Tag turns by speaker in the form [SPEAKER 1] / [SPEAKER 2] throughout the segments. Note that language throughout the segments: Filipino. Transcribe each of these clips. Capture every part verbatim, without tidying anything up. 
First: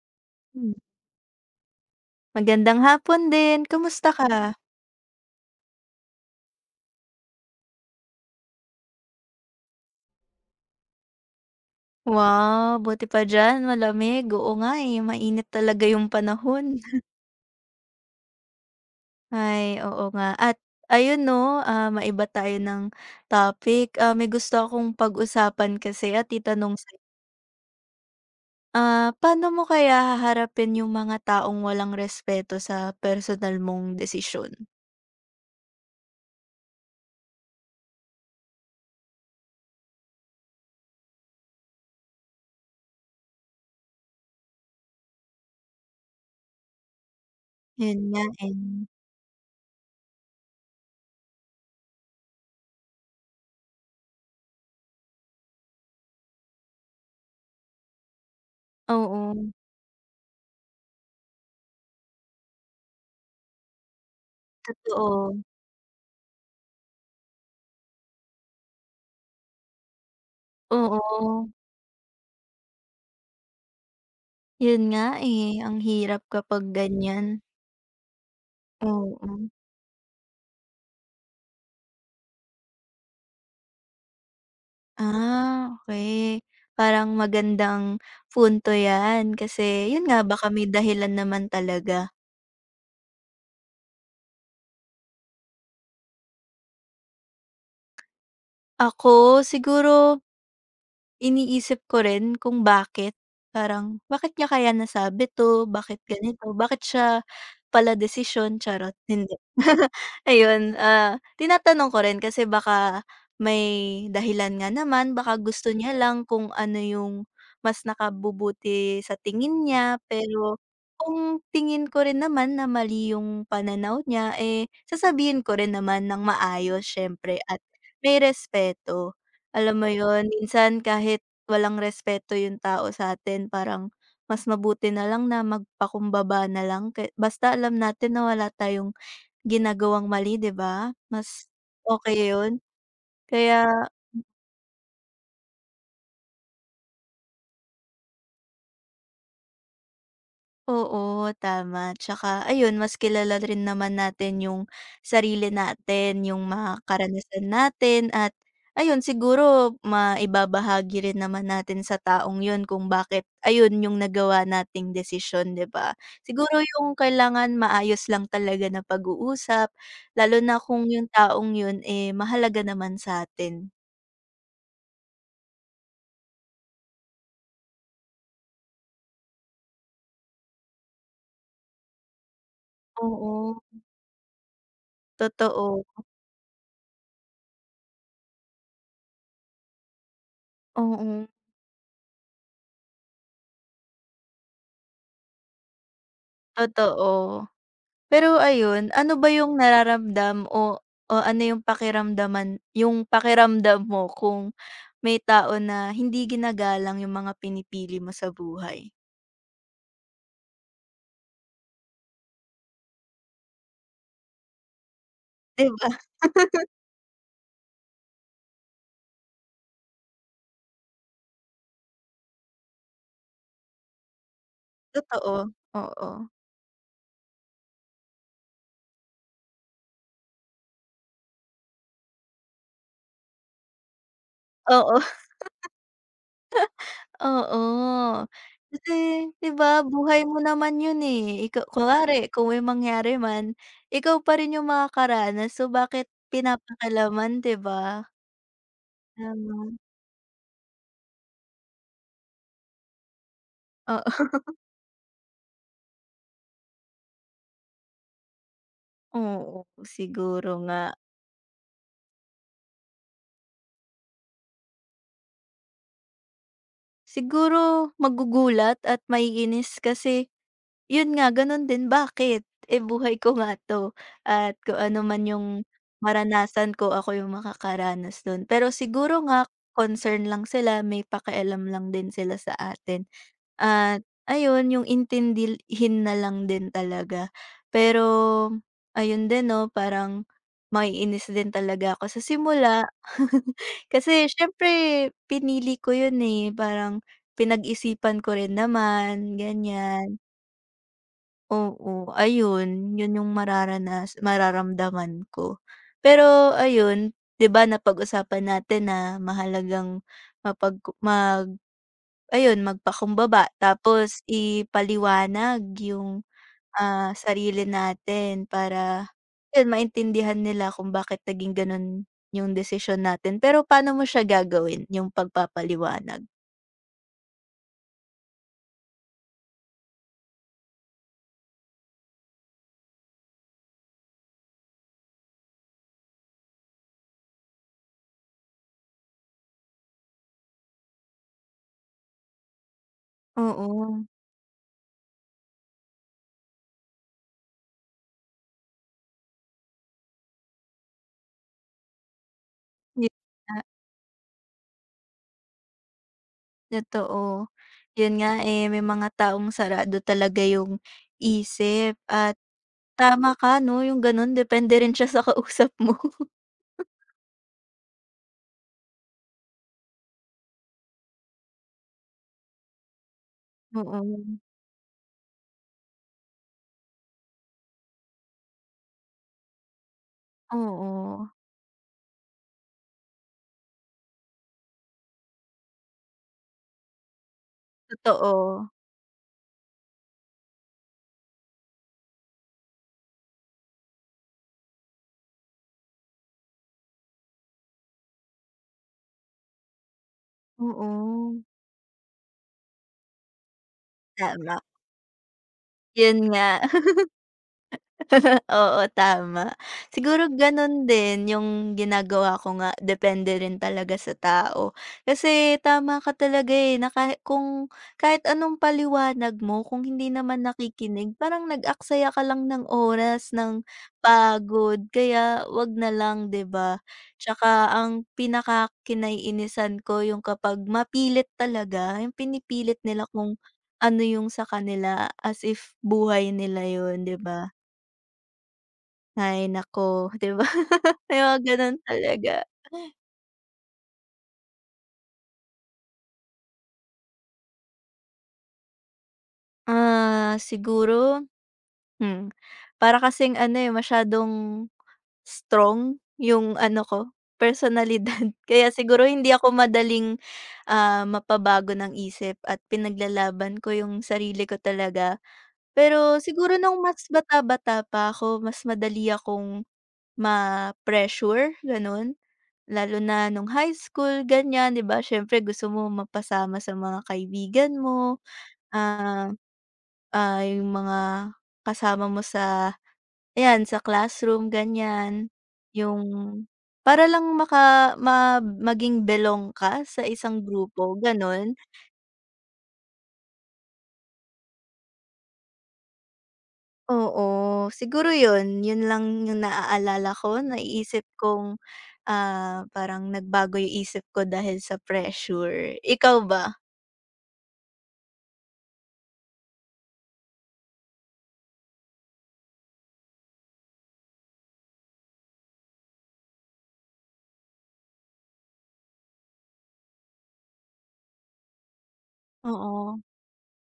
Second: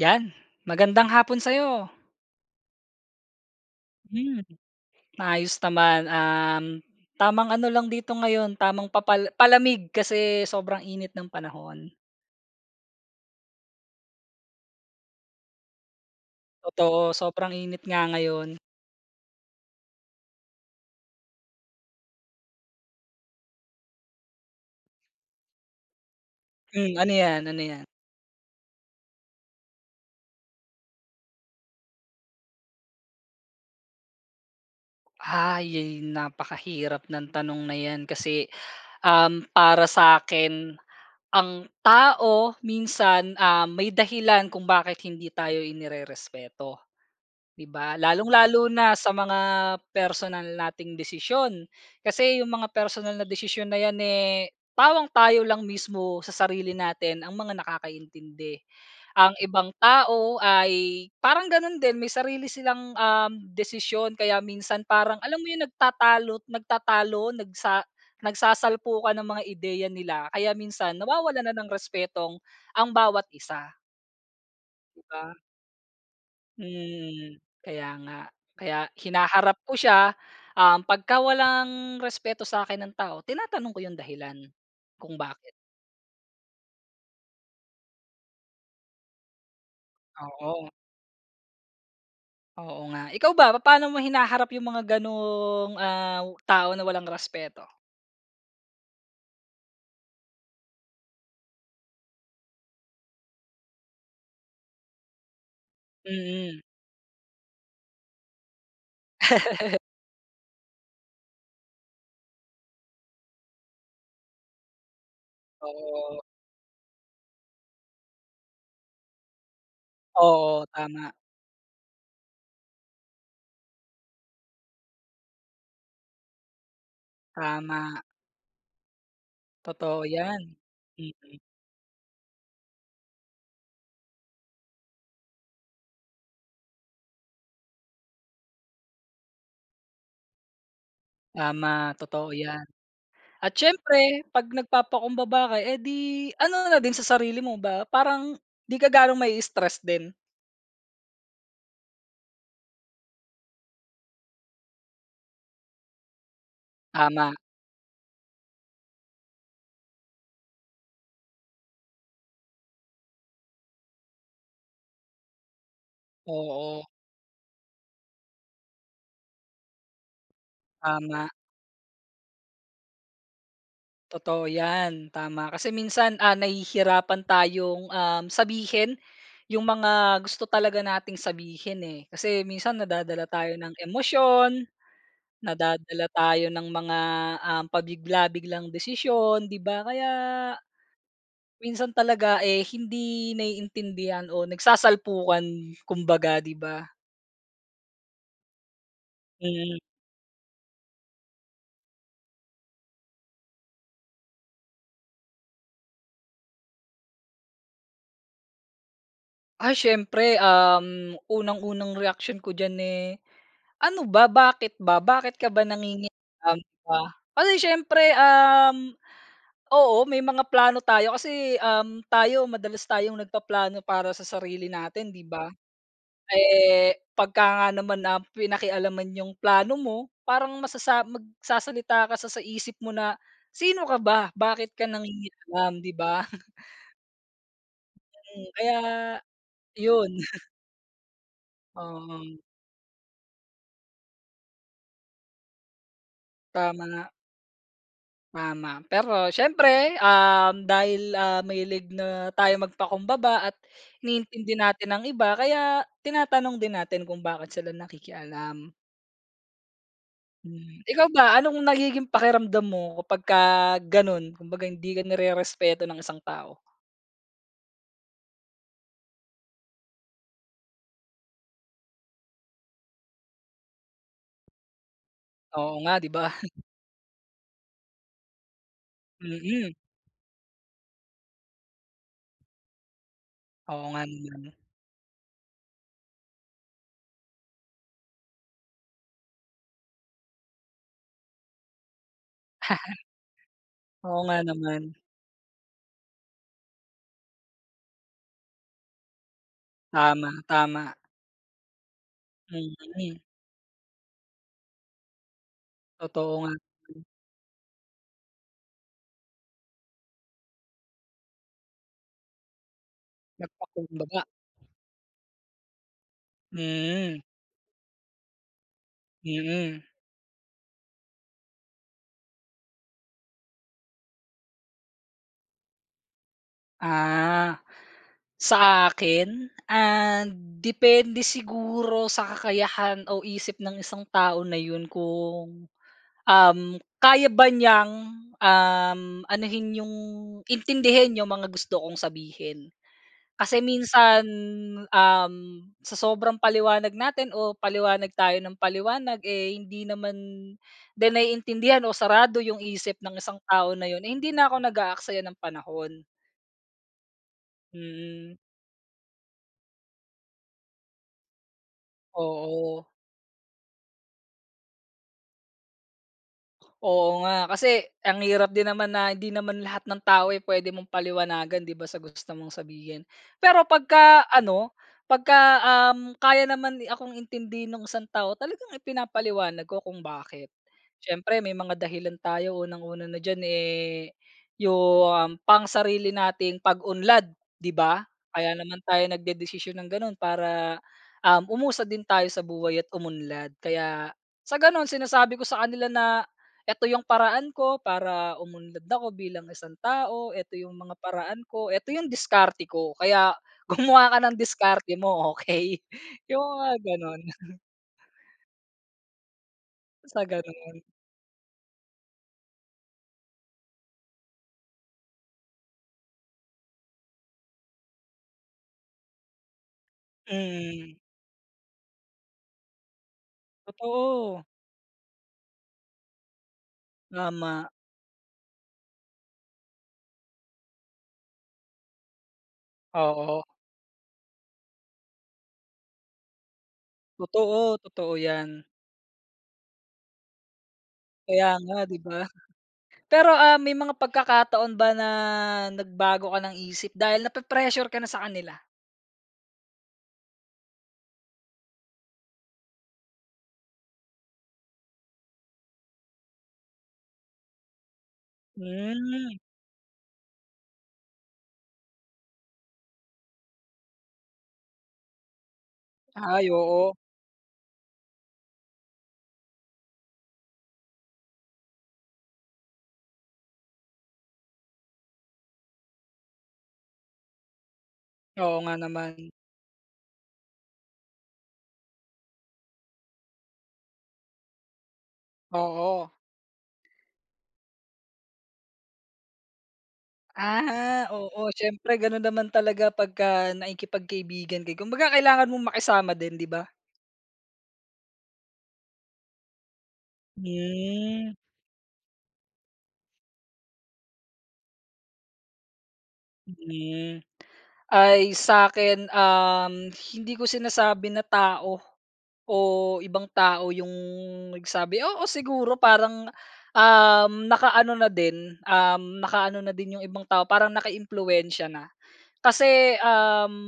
[SPEAKER 1] 'Yan,
[SPEAKER 2] Hmm,
[SPEAKER 1] magandang hapon sa'yo.
[SPEAKER 2] magandang hapon din, kamusta ka?
[SPEAKER 1] Hmm. Maayos naman, um, tamang ano lang dito ngayon, tamang papal palamig kasi sobrang init ng panahon.
[SPEAKER 2] Wow, buti pa diyan malamig, oo nga, eh, mainit talaga yung panahon.
[SPEAKER 1] Totoo, sobrang init nga ngayon.
[SPEAKER 2] Ay, oo nga at ayun 'no, ah, maiba tayo ng topic, ah, may gusto akong pag-usapan kasi at itanong
[SPEAKER 1] Hmm,
[SPEAKER 2] sa'yo.
[SPEAKER 1] ano 'yan, ano 'yan?
[SPEAKER 2] Ah, paano mo kaya haharapin yung mga taong walang respeto sa personal mong desisyon?
[SPEAKER 1] Ay, napakahirap ng tanong na 'yan kasi, um, para sa akin ang tao minsan, ah, may dahilan kung bakit hindi tayo inirerespeto. 'Di
[SPEAKER 2] Yun
[SPEAKER 1] ba?
[SPEAKER 2] nga, eh.
[SPEAKER 1] Lalong-lalo na sa mga personal nating desisyon. Kasi yung mga personal na desisyon na yan, eh, tawang tayo lang mismo sa sarili natin ang mga nakakaintindi.
[SPEAKER 2] Oo,
[SPEAKER 1] Ang ibang tao ay parang gano'n din, may sarili silang, um, desisyon kaya minsan parang
[SPEAKER 2] totoo.
[SPEAKER 1] alam mo yung nagtatalo nagtatalo, nagsa nagsasalpukan ng mga ideya nila kaya minsan
[SPEAKER 2] Oo,
[SPEAKER 1] nawawalan na ng respetong ang bawat isa,
[SPEAKER 2] yun
[SPEAKER 1] 'di
[SPEAKER 2] nga,
[SPEAKER 1] ba?
[SPEAKER 2] eh, ang hirap kapag ganyan,
[SPEAKER 1] Mm, kaya nga. Kaya
[SPEAKER 2] oo.
[SPEAKER 1] hinaharap ko siya, um, pagka walang respeto sa'kin ng tao tinatanong ko yung dahilan kung bakit.
[SPEAKER 2] Ah, okay. Parang magandang punto 'yan kasi 'yun nga baka may
[SPEAKER 1] Oo,
[SPEAKER 2] dahilan naman talaga.
[SPEAKER 1] oo nga. Ikaw ba, papaano mo hinaharap yung mga gano'ng, ah, tao na walang respeto?
[SPEAKER 2] Ako siguro, iniisip ko rin kung bakit, parang bakit niya kaya nasabi 'to, bakit ganito,
[SPEAKER 1] Mm,
[SPEAKER 2] bakit siya pala desisyon, charot, hindi. Ayun, ah, tinatanong ko rin kasi baka may dahilan nga naman, baka gusto niya
[SPEAKER 1] oo.
[SPEAKER 2] lang kung ano yung mas nakabubuti sa tingin niya. Pero
[SPEAKER 1] Oo, tama,
[SPEAKER 2] kung tingin ko rin naman na mali yung pananaw niya, eh, sasabihin ko rin naman ng maayos siyempre at
[SPEAKER 1] tama.
[SPEAKER 2] may respeto. Alam mo
[SPEAKER 1] Totoo
[SPEAKER 2] yon
[SPEAKER 1] 'yan.
[SPEAKER 2] minsan kahit
[SPEAKER 1] Mm,
[SPEAKER 2] walang respeto yung tao sa atin parang mas mabuti na lang na magpakumbaba na lang ke basta alam natin na wala tayong ginagawang mali, 'di ba? Mas
[SPEAKER 1] tama, totoo
[SPEAKER 2] okay yun,
[SPEAKER 1] 'yan. At
[SPEAKER 2] kaya.
[SPEAKER 1] siyempre 'pag nagpapakumbaba ka, eh, di ano na din sa sarili mo ba, parang 'di ka gaanong may stress din.
[SPEAKER 2] Oo, tama. Tsaka ayun, mas kilala rin naman natin yung sarili natin, yung mga
[SPEAKER 1] Tama.
[SPEAKER 2] karanasan natin at ayun, siguro maibabahagi rin naman natin sa taong yun kung bakit ayun yung nagawa nating desisyon, 'di ba? Siguro
[SPEAKER 1] Oo,
[SPEAKER 2] yung kailangan maayos lang talaga na pag-uusap, lalo na kung yung
[SPEAKER 1] tama.
[SPEAKER 2] taong yun, eh, mahalaga naman sa sa'tin.
[SPEAKER 1] Totoo 'yan, tama. Kasi minsan, ah, nahihirapan tayong, um, sabihin yung mga gusto talaga nating sabihin, eh. Kasi minsan nadadala tayo ng
[SPEAKER 2] Oo,
[SPEAKER 1] emosyon,
[SPEAKER 2] totoo.
[SPEAKER 1] nadadala tayo ng mga, um, pabigla-biglang desisyon, 'di ba? Kaya
[SPEAKER 2] Oo,
[SPEAKER 1] minsan talaga, eh, hindi naiintindihan o nagsasalpukan kumbaga, 'di ba?
[SPEAKER 2] totoo. Pero ayun, ano ba yung
[SPEAKER 1] Mm.
[SPEAKER 2] nararamdam o o ano yung pakiramdaman yung pakiramdam mo kung may tao na hindi ginagalang yung mga pinipili mo sa buhay,
[SPEAKER 1] Ay siyempre, um, unang-unang reaksyon ko diyan, eh. Ano ba, bakit ba? Bakit ka ba
[SPEAKER 2] 'di ba?
[SPEAKER 1] nangingialam, 'di ba? Kasi siyempre, um, oo, may mga plano tayo kasi, um, tayo madalas tayong nagpaplano para sa sarili natin, 'di
[SPEAKER 2] Totoo,
[SPEAKER 1] ba?
[SPEAKER 2] oo.
[SPEAKER 1] Eh, pagka nga naman na pinakialaman yung plano mo, parang masasa magsasalita ka sa sa isip mo na, "Sino ka ba? Bakit ka
[SPEAKER 2] Oo,
[SPEAKER 1] nangingialam?" 'Di ba?
[SPEAKER 2] oo.
[SPEAKER 1] Mm, kaya
[SPEAKER 2] Kasi 'di ba
[SPEAKER 1] yun.
[SPEAKER 2] buhay mo naman yun, eh, ikaw kunwari
[SPEAKER 1] Oo,
[SPEAKER 2] kung may mangyari man, ikaw pa rin yung makakaranas so bakit
[SPEAKER 1] tama.
[SPEAKER 2] pinapakialaman, 'di ba?
[SPEAKER 1] Tama. Pero
[SPEAKER 2] Tama,
[SPEAKER 1] siyempre, um, dahil, ah, mahilig na tayo magpakumbaba at
[SPEAKER 2] oo.
[SPEAKER 1] iniintindi natin ang iba kaya tinatanong din natin kung bakit sila nakikialam.
[SPEAKER 2] Oo, siguro nga.
[SPEAKER 1] Hmm, ikaw ba anong nagiging pakiramdam mo kapagka gano'n, kumbaga hindi ka respeto ng isang tao?
[SPEAKER 2] Siguro magugulat at maiinis kasi yun nga ganun din, bakit? Eh, buhay ko nga 'to at kung ano man yung
[SPEAKER 1] Oo nga, 'di ba?
[SPEAKER 2] maranasan ko, ako yung makakaranas nun. Pero siguro nga
[SPEAKER 1] Mm.
[SPEAKER 2] concern lang sila, may pakialam lang din sila sa atin.
[SPEAKER 1] Oo nga
[SPEAKER 2] At
[SPEAKER 1] naman.
[SPEAKER 2] ayun, yung intindihin na lang din talaga. Pero ayun din 'no, parang maiinis din talaga ako sa simula.
[SPEAKER 1] Oo
[SPEAKER 2] Kasi
[SPEAKER 1] nga
[SPEAKER 2] siyempre
[SPEAKER 1] naman.
[SPEAKER 2] pinili ko yun, eh, parang pinag-isipan ko rin naman, ganyan.
[SPEAKER 1] Tama, tama.
[SPEAKER 2] Oo, ayun, yun
[SPEAKER 1] Mm.
[SPEAKER 2] yung mararanas mararamdaman ko.
[SPEAKER 1] Totoo nga.
[SPEAKER 2] Pero ayun, 'di ba napag-usapan natin na mahalagang mapag mag ayun, magpakumbaba
[SPEAKER 1] Magpakumbaba.
[SPEAKER 2] tapos ipaliwanag yung, ah,
[SPEAKER 1] Mm,
[SPEAKER 2] sarili natin para yun
[SPEAKER 1] mm.
[SPEAKER 2] maintindihan nila kung bakit naging ganun yung desisyon natin. Pero paano mo siya gagawin, yung pagpapaliwanag?
[SPEAKER 1] Ah. Sa akin? Ah, depende siguro sa kakayahan o isip ng isang tao na yun kung, um, kaya ba niyang, um, anuhin yung intindihin yung mga gusto kong sabihin. Kasi
[SPEAKER 2] Oo,
[SPEAKER 1] minsan, um, sa sobrang paliwanag natin o paliwanag tayo ng paliwanag, eh, hindi naman din naiintindihan o sarado yung isip
[SPEAKER 2] yun.
[SPEAKER 1] ng isang tao na yun, eh, hindi na ako nag-aaksaya ng panahon.
[SPEAKER 2] Totoo. Yun
[SPEAKER 1] Mm,
[SPEAKER 2] nga, eh, may mga taong sarado talaga yung isip at
[SPEAKER 1] oo.
[SPEAKER 2] tama ka 'no, yung gano'n depende rin siya sa kausap mo.
[SPEAKER 1] Oo nga, kasi ang hirap din naman na hindi naman lahat ng tao ay pwede mong paliwanagan 'di ba sa gusto mong sabihin. Pero pagka
[SPEAKER 2] Oo,
[SPEAKER 1] ano, pagka, um, kaya naman ni- akong intindihin ng isang tao talagang ipinapaliwanag ko kung bakit.
[SPEAKER 2] oo,
[SPEAKER 1] Siyempre may mga dahilan tayo unang-una na diyan, eh, yung pang-sarili nating pag-unlad 'di ba? Kaya
[SPEAKER 2] totoo,
[SPEAKER 1] naman tayo nagdedesisyon ng gano'n para, um, umusad din tayo sa buhay at umunlad. Kaya sa gano'n sinasabi ko sa kanila na eto yung paraan ko para umunlad ako bilang isang tao, eto yung mga
[SPEAKER 2] oo,
[SPEAKER 1] paraan ko, eto yung diskarte ko kaya gumawa ka ng
[SPEAKER 2] tama,
[SPEAKER 1] diskarte mo, okay.
[SPEAKER 2] yun
[SPEAKER 1] Yung
[SPEAKER 2] nga.
[SPEAKER 1] mga gano'n,
[SPEAKER 2] Oo, tama.
[SPEAKER 1] sa
[SPEAKER 2] Siguro
[SPEAKER 1] gano'n.
[SPEAKER 2] gano'n din yung ginagawa ko nga, depende rin talaga sa tao. Kasi tama ka talaga, eh, na kahit kung kahit anong paliwanag mo kung hindi naman
[SPEAKER 1] Mm,
[SPEAKER 2] nakikinig parang nag-aksaya ka lang ng oras, ng
[SPEAKER 1] totoo,
[SPEAKER 2] pagod, kaya 'wag na lang, 'di ba? Tsaka
[SPEAKER 1] tama,
[SPEAKER 2] ang pinakakinaiinisan ko yung kapag mapilit talaga, yung pinipilit nila kung
[SPEAKER 1] oo.
[SPEAKER 2] ano yung sa kanila as if buhay nila yun, 'di ba?
[SPEAKER 1] Totoo, totoo 'yan.
[SPEAKER 2] Ay naku, 'di ba? May mga
[SPEAKER 1] Kaya
[SPEAKER 2] gano'n
[SPEAKER 1] nga, 'di ba?
[SPEAKER 2] talaga.
[SPEAKER 1] Pero, ah, may mga pagkakataon ba na nagbago ka ng isip dahil nape-pressure ka na sa kanila?
[SPEAKER 2] Ah, siguro, hmm, para kasing ano, eh, masyadong strong yung ano ko, personalidad. Kaya siguro hindi
[SPEAKER 1] Hmm,
[SPEAKER 2] ako madaling, ah, mapabago ng isip at pinaglalaban ko yung sarili ko talaga. Pero
[SPEAKER 1] ay
[SPEAKER 2] siguro nung
[SPEAKER 1] oo.
[SPEAKER 2] mas bata-bata pa ako, mas madali akong ma-pressure, gano'n. Lalo na nung high school ganyan, 'di ba siyempre gusto mo mapasama sa mga kaibigan mo,
[SPEAKER 1] Oo nga naman,
[SPEAKER 2] ah, ah, yung mga kasama mo sa ayan sa classroom ganyan. Yung
[SPEAKER 1] oo.
[SPEAKER 2] para lang maka ma maging belong ka sa isang grupo
[SPEAKER 1] Ah, oo
[SPEAKER 2] gano'n.
[SPEAKER 1] siyempre gano'n naman talaga pagka nakikipagkaibigan kayo kumbaga kailangan mong makisama din 'di ba?
[SPEAKER 2] Oo, siguro 'yun, 'yun lang yung naaalala ko, naiisip
[SPEAKER 1] Hmm,
[SPEAKER 2] kong, ah, parang nagbago yung isip ko dahil sa pressure. Ikaw ba?
[SPEAKER 1] hmm. Ay sa'kin, um, hindi ko sinasabi na tao o ibang tao yung nagsabi, oo siguro parang, um, nakaano na din, um, nakaano na din yung ibang tao parang nakaiimpluwensiya na.
[SPEAKER 2] Oo,
[SPEAKER 1] Kasi, um.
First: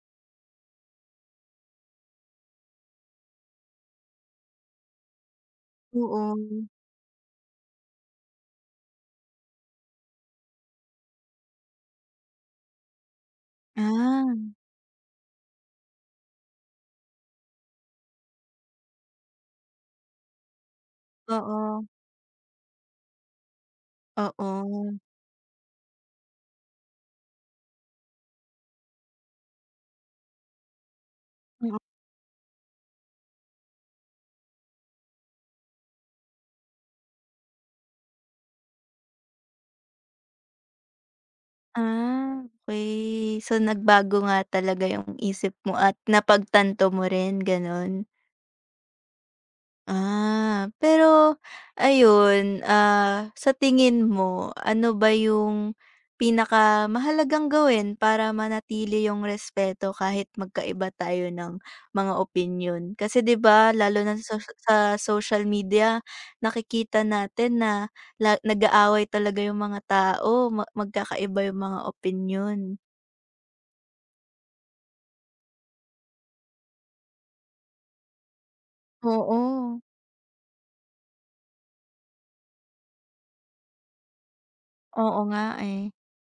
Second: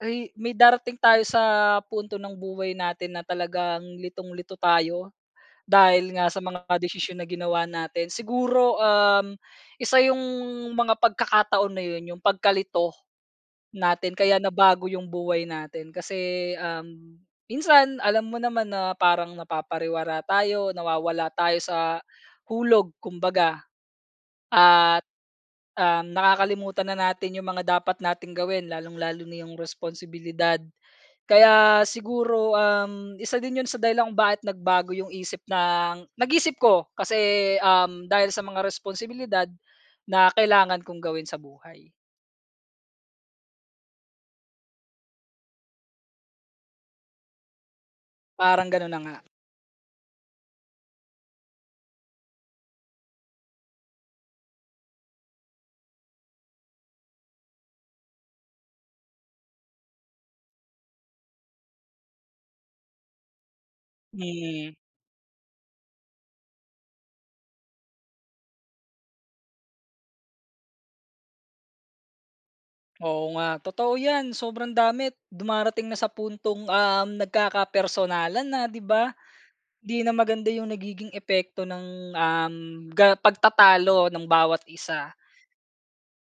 [SPEAKER 1] Ay, may darating tayo sa punto ng buhay natin na talagang litong-lito tayo dahil nga
[SPEAKER 2] oo.
[SPEAKER 1] sa mga desisyon na ginawa natin. Siguro, um, isa yung mga pagkakataon na yun, yung pagkalito natin
[SPEAKER 2] Ah,
[SPEAKER 1] kaya nabago yung buhay natin. Kasi um, minsan, alam mo naman na parang napapariwara tayo, nawawala tayo sa
[SPEAKER 2] oo,
[SPEAKER 1] hulog, kumbaga.
[SPEAKER 2] oo.
[SPEAKER 1] At Um, nakakalimutan na natin yung mga dapat nating gawin lalong-lalo na yung responsibilidad.
[SPEAKER 2] Mm,
[SPEAKER 1] Kaya siguro, um, isa din yun sa dahilan kung bakit nagbago yung isip ng nag-isip ko kasi, um, dahil sa mga responsibilidad na kailangan kong gawin sa buhay.
[SPEAKER 2] ah, okey. So, nagbago nga talaga yung isip mo at napagtanto mo rin, gano'n?
[SPEAKER 1] Parang gano'n na nga.
[SPEAKER 2] Ah, pero ayun, ah, sa tingin mo ano ba yung pinakamahalagang gawin para manatili yung respeto kahit magkaiba tayo ng mga opinyon? Kasi 'di ba lalo na sa
[SPEAKER 1] Mm,
[SPEAKER 2] sa social media nakikita natin na la nag-aaway talaga yung mga tao, ma magkakaiba yung mga opinyon.
[SPEAKER 1] oo nga, totoo yan sobrang dami dumarating na sa puntong, um, nagkakapersonalan na, 'di ba?
[SPEAKER 2] Oo.
[SPEAKER 1] Hindi na maganda yung nagiging epekto ng, um, ga pagtatalo ng bawat isa.
[SPEAKER 2] Oo nga eh.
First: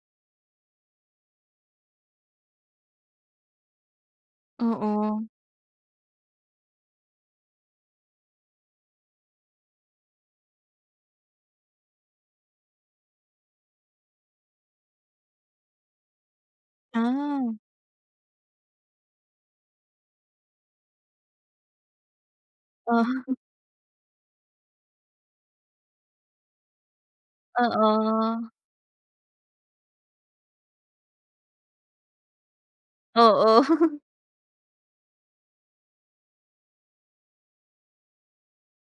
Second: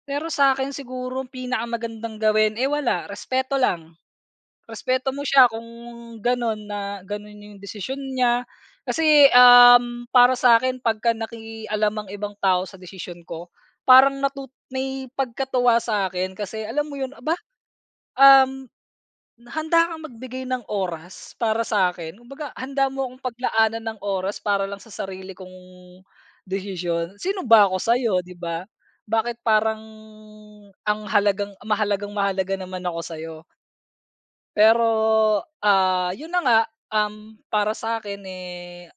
[SPEAKER 1] Pero sa akin siguro ang pinakamagandang gawin, eh, wala, respeto lang. Respeto mo
[SPEAKER 2] Oo.
[SPEAKER 1] siya kung gano'n na gano'n yung desisyon niya. Kasi, um, para sa'kin pagka nakialam ang ibang tao sa desisyon ko, parang natut may pagkatuwa sa akin. Kasi alam mo yun, "Aba,
[SPEAKER 2] Ah,
[SPEAKER 1] um, handa kang magbigay ng oras para sa akin kumbaga handa
[SPEAKER 2] oo.
[SPEAKER 1] mo akong paglaanan ng oras para lang sa sarili kong desisyon. Sino ba ako sa'yo, 'di
[SPEAKER 2] Oo.
[SPEAKER 1] ba? Bakit parang ang halagang mahalagang mahalaga naman ako sa'yo?"
[SPEAKER 2] Oo.
[SPEAKER 1] Pero, ah, 'yun na nga, um, para sa akin eh,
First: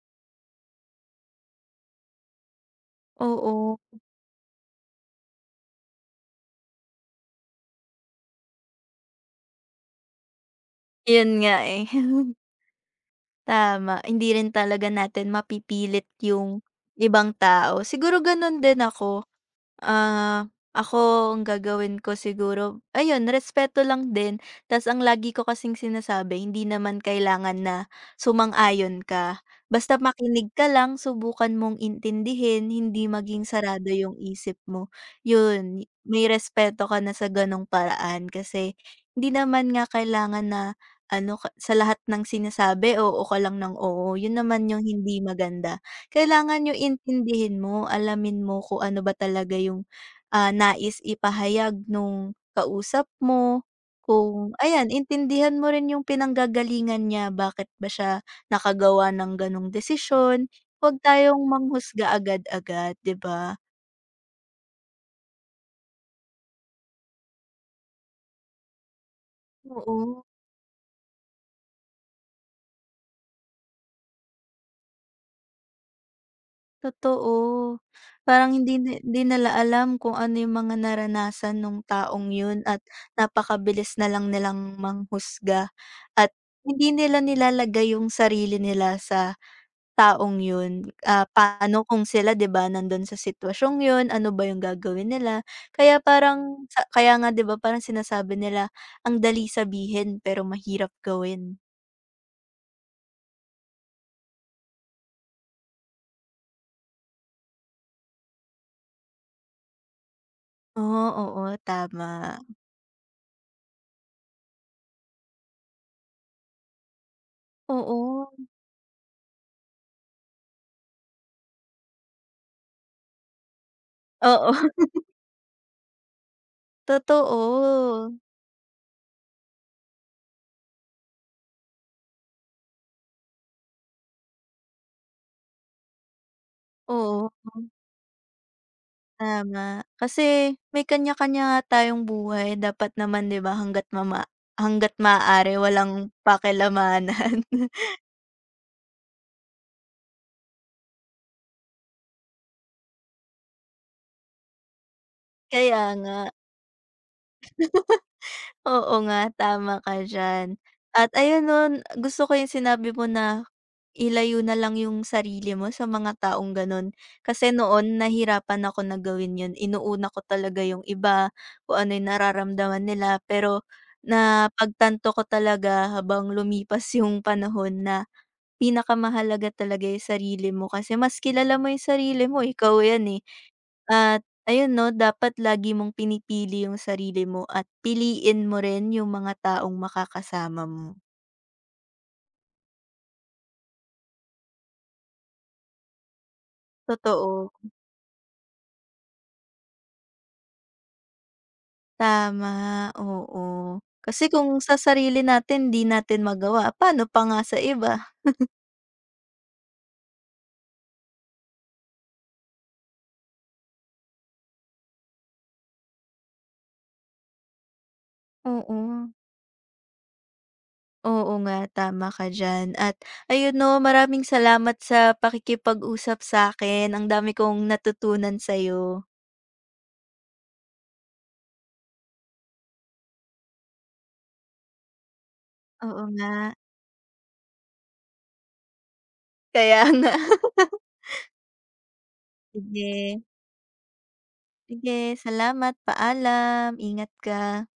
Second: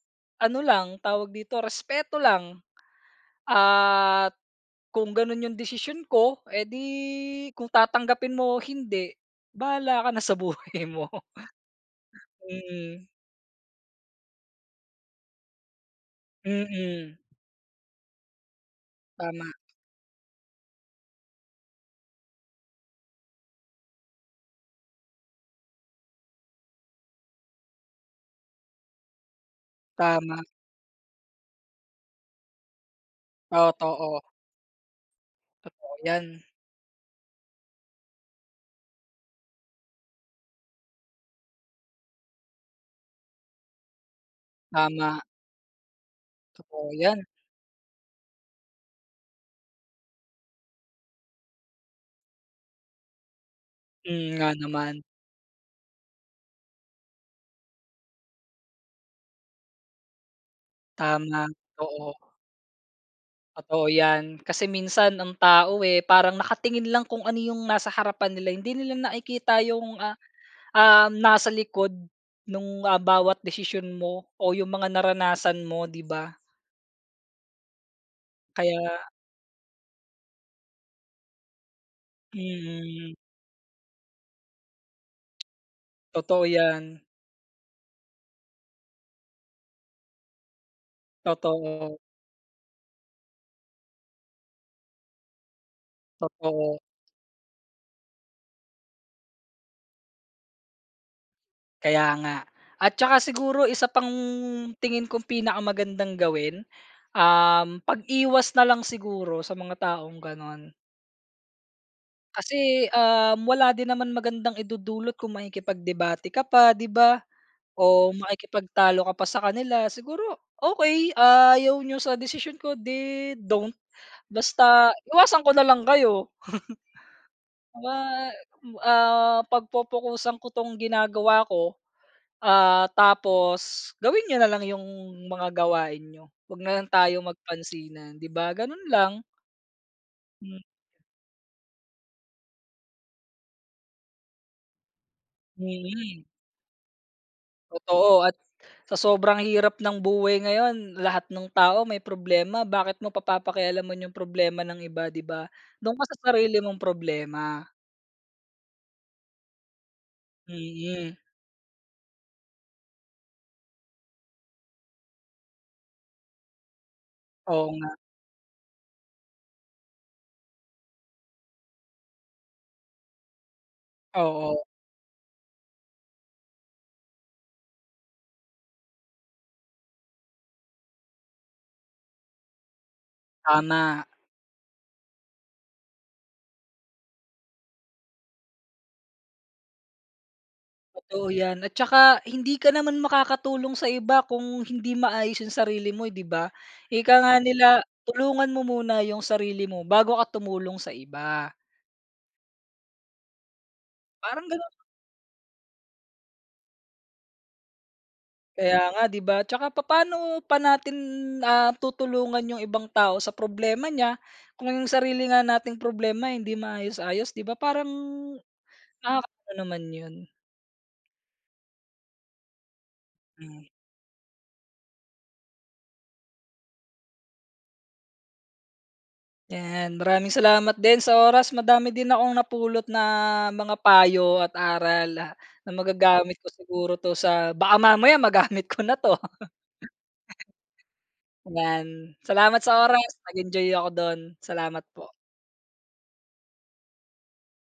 [SPEAKER 1] ano lang, tawag dito, respeto lang
[SPEAKER 2] Oo,
[SPEAKER 1] at kung gano'n 'yung desisyon ko, edi kung tatanggapin mo o hindi, bahala ka na sa buhay mo.
[SPEAKER 2] yun nga, eh.
[SPEAKER 1] Mm.
[SPEAKER 2] Tama, hindi rin talaga natin mapipilit yung
[SPEAKER 1] Mm,
[SPEAKER 2] ibang tao. Siguro ganun din ako.
[SPEAKER 1] tama,
[SPEAKER 2] Ah, ako ang gagawin ko siguro, ayun respeto lang din ta's ang lagi ko kasing sinasabi hindi naman kailangan na sumang-ayon ka. Basta
[SPEAKER 1] tama,
[SPEAKER 2] makinig ka lang, subukan mong intindihin, hindi maging sarado yung
[SPEAKER 1] totoo,
[SPEAKER 2] isip mo. Yun,
[SPEAKER 1] totoo yan,
[SPEAKER 2] may respeto ka na sa ganong paraan kasi hindi naman nga kailangan na ano ka sa lahat ng sinasabi oo ka lang ng oo, yun naman yung hindi
[SPEAKER 1] tama,
[SPEAKER 2] maganda. Kailangan yung
[SPEAKER 1] totoo yan,
[SPEAKER 2] intindihin mo, alamin mo kung ano ba talaga yung, ah, nais ipahayag nung kausap mo,
[SPEAKER 1] hmm, nga
[SPEAKER 2] kung ayan
[SPEAKER 1] naman,
[SPEAKER 2] intindihan mo rin yung pinanggagalingan niya, bakit ba siya nakagawa ng ganong desisyon. Huwag
[SPEAKER 1] tama,
[SPEAKER 2] tayong
[SPEAKER 1] totoo,
[SPEAKER 2] manghusga agad-agad, 'di ba?
[SPEAKER 1] totoo yan. Kasi minsan ang tao, eh, parang nakatingin lang kung ano yung nasa harapan nila, hindi nila nakikita yung, ah,
[SPEAKER 2] Oo.
[SPEAKER 1] ah, nasa likod nung, ah, bawat desisyon mo o yung mga naranasan mo, 'di ba?
[SPEAKER 2] Totoo, parang hindi ni
[SPEAKER 1] Kaya
[SPEAKER 2] hindi nila alam kung ano yung mga naranasan nung taong yun at
[SPEAKER 1] mm,
[SPEAKER 2] napakabilis na lang nilang manghusga at
[SPEAKER 1] totoo yan,
[SPEAKER 2] hindi nila nilalagay yung sarili nila sa taong yun. Ah, paano
[SPEAKER 1] totoo,
[SPEAKER 2] kung sila 'di ba nandun sa sitwasyong yun, ano ba yung gagawin nila? Kaya parang
[SPEAKER 1] totoo.
[SPEAKER 2] sa kaya nga 'di ba parang sinasabi nila, "Ang dali sabihin pero mahirap gawin."
[SPEAKER 1] Kaya nga. At saka siguro isa pang tingin kong pinakamagandang gawin, um, pag-iwas na lang siguro sa mga taong gano'n.
[SPEAKER 2] Oh, oo, tama.
[SPEAKER 1] Kasi, um, wala din naman magandang idudulot kung makikipagdebate ka pa, 'di ba? O
[SPEAKER 2] Oo,
[SPEAKER 1] makikipagtalo ka pa sa kanila. Siguro, okay ayaw niyo sa decision ko, 'di don't.
[SPEAKER 2] oo
[SPEAKER 1] Basta iwasan ko na lang kayo.
[SPEAKER 2] totoo.
[SPEAKER 1] Ah, ah, pagpopokusan ko 'tong ginagawa ko. Ah, tapos gawin niyo na lang yung mga gawain niyo. 'Wag na lang tayo
[SPEAKER 2] Oo,
[SPEAKER 1] magpansinan, 'di ba, gano'n lang.
[SPEAKER 2] tama. Kasi
[SPEAKER 1] Hmm,
[SPEAKER 2] may kanya-kanya nga tayong buhay dapat naman 'di ba hangga't mama hangga't maaari walang
[SPEAKER 1] mm,
[SPEAKER 2] pakilamanan.
[SPEAKER 1] totoo at sa sobrang hirap ng buhay ngayon lahat ng tao may problema, bakit mo pa papakialaman yung problema ng iba, 'di ba?
[SPEAKER 2] Kaya
[SPEAKER 1] Do'n ka
[SPEAKER 2] nga,
[SPEAKER 1] sa sarili mong problema.
[SPEAKER 2] oo nga tama ka diyan. At
[SPEAKER 1] Mm,
[SPEAKER 2] ayun nun, gusto ko yung sinabi mo na ilayo na lang yung sarili mo sa mga taong gano'n. Kasi
[SPEAKER 1] oo nga,
[SPEAKER 2] noon nahirapan ako na gawin 'yun, inuuna ko talaga yung iba, kung ano yung nararamdaman nila pero na
[SPEAKER 1] oo,
[SPEAKER 2] pagtanto ko talaga habang lumipas yung panahon na pinakamahalaga talaga yung sarili mo kasi mas kilala mo yung sarili mo, ikaw yan, eh.
[SPEAKER 1] tama.
[SPEAKER 2] At ayun 'no, dapat lagi mong pinipili yung sarili mo at piliin mo rin yung mga taong makakasama mo.
[SPEAKER 1] Totoo yan at saka hindi ka naman makakatulong sa iba kung hindi maayos yung sarili mo, eh, 'di ba? Ika
[SPEAKER 2] Totoo,
[SPEAKER 1] nga nila, tulungan mo muna yung sarili mo bago ka tumulong sa iba,
[SPEAKER 2] tama, oo. Kasi
[SPEAKER 1] parang
[SPEAKER 2] kung
[SPEAKER 1] gano'n.
[SPEAKER 2] sa sarili natin 'di natin magawa, paano pa nga sa iba?
[SPEAKER 1] Kaya nga, 'di ba? Tsaka paano pa natin, ah, tutulungan yung ibang tao sa problema niya kung yung sarili nga nating problema hindi maayos-ayos, 'di ba? Parang
[SPEAKER 2] Oo,
[SPEAKER 1] nakakaano naman yun.
[SPEAKER 2] oo nga, tama ka diyan. At ayun
[SPEAKER 1] Hmm.
[SPEAKER 2] 'no, maraming salamat sa pakikipag-usap sa akin, ang dami kong natutunan sa'yo.
[SPEAKER 1] 'Yan, maraming salamat din sa oras. Madami din akong napulot na mga payo at aral ah, na
[SPEAKER 2] Oo nga.
[SPEAKER 1] magagamit ko siguro 'to sa baka mamaya magamit ko na 'to,
[SPEAKER 2] Kaya nga.
[SPEAKER 1] 'yan. Salamat sa oras,
[SPEAKER 2] Sige.
[SPEAKER 1] nag-enjoy ako do'n. Salamat
[SPEAKER 2] Sige,
[SPEAKER 1] po.
[SPEAKER 2] salamat, paalam, ingat ka.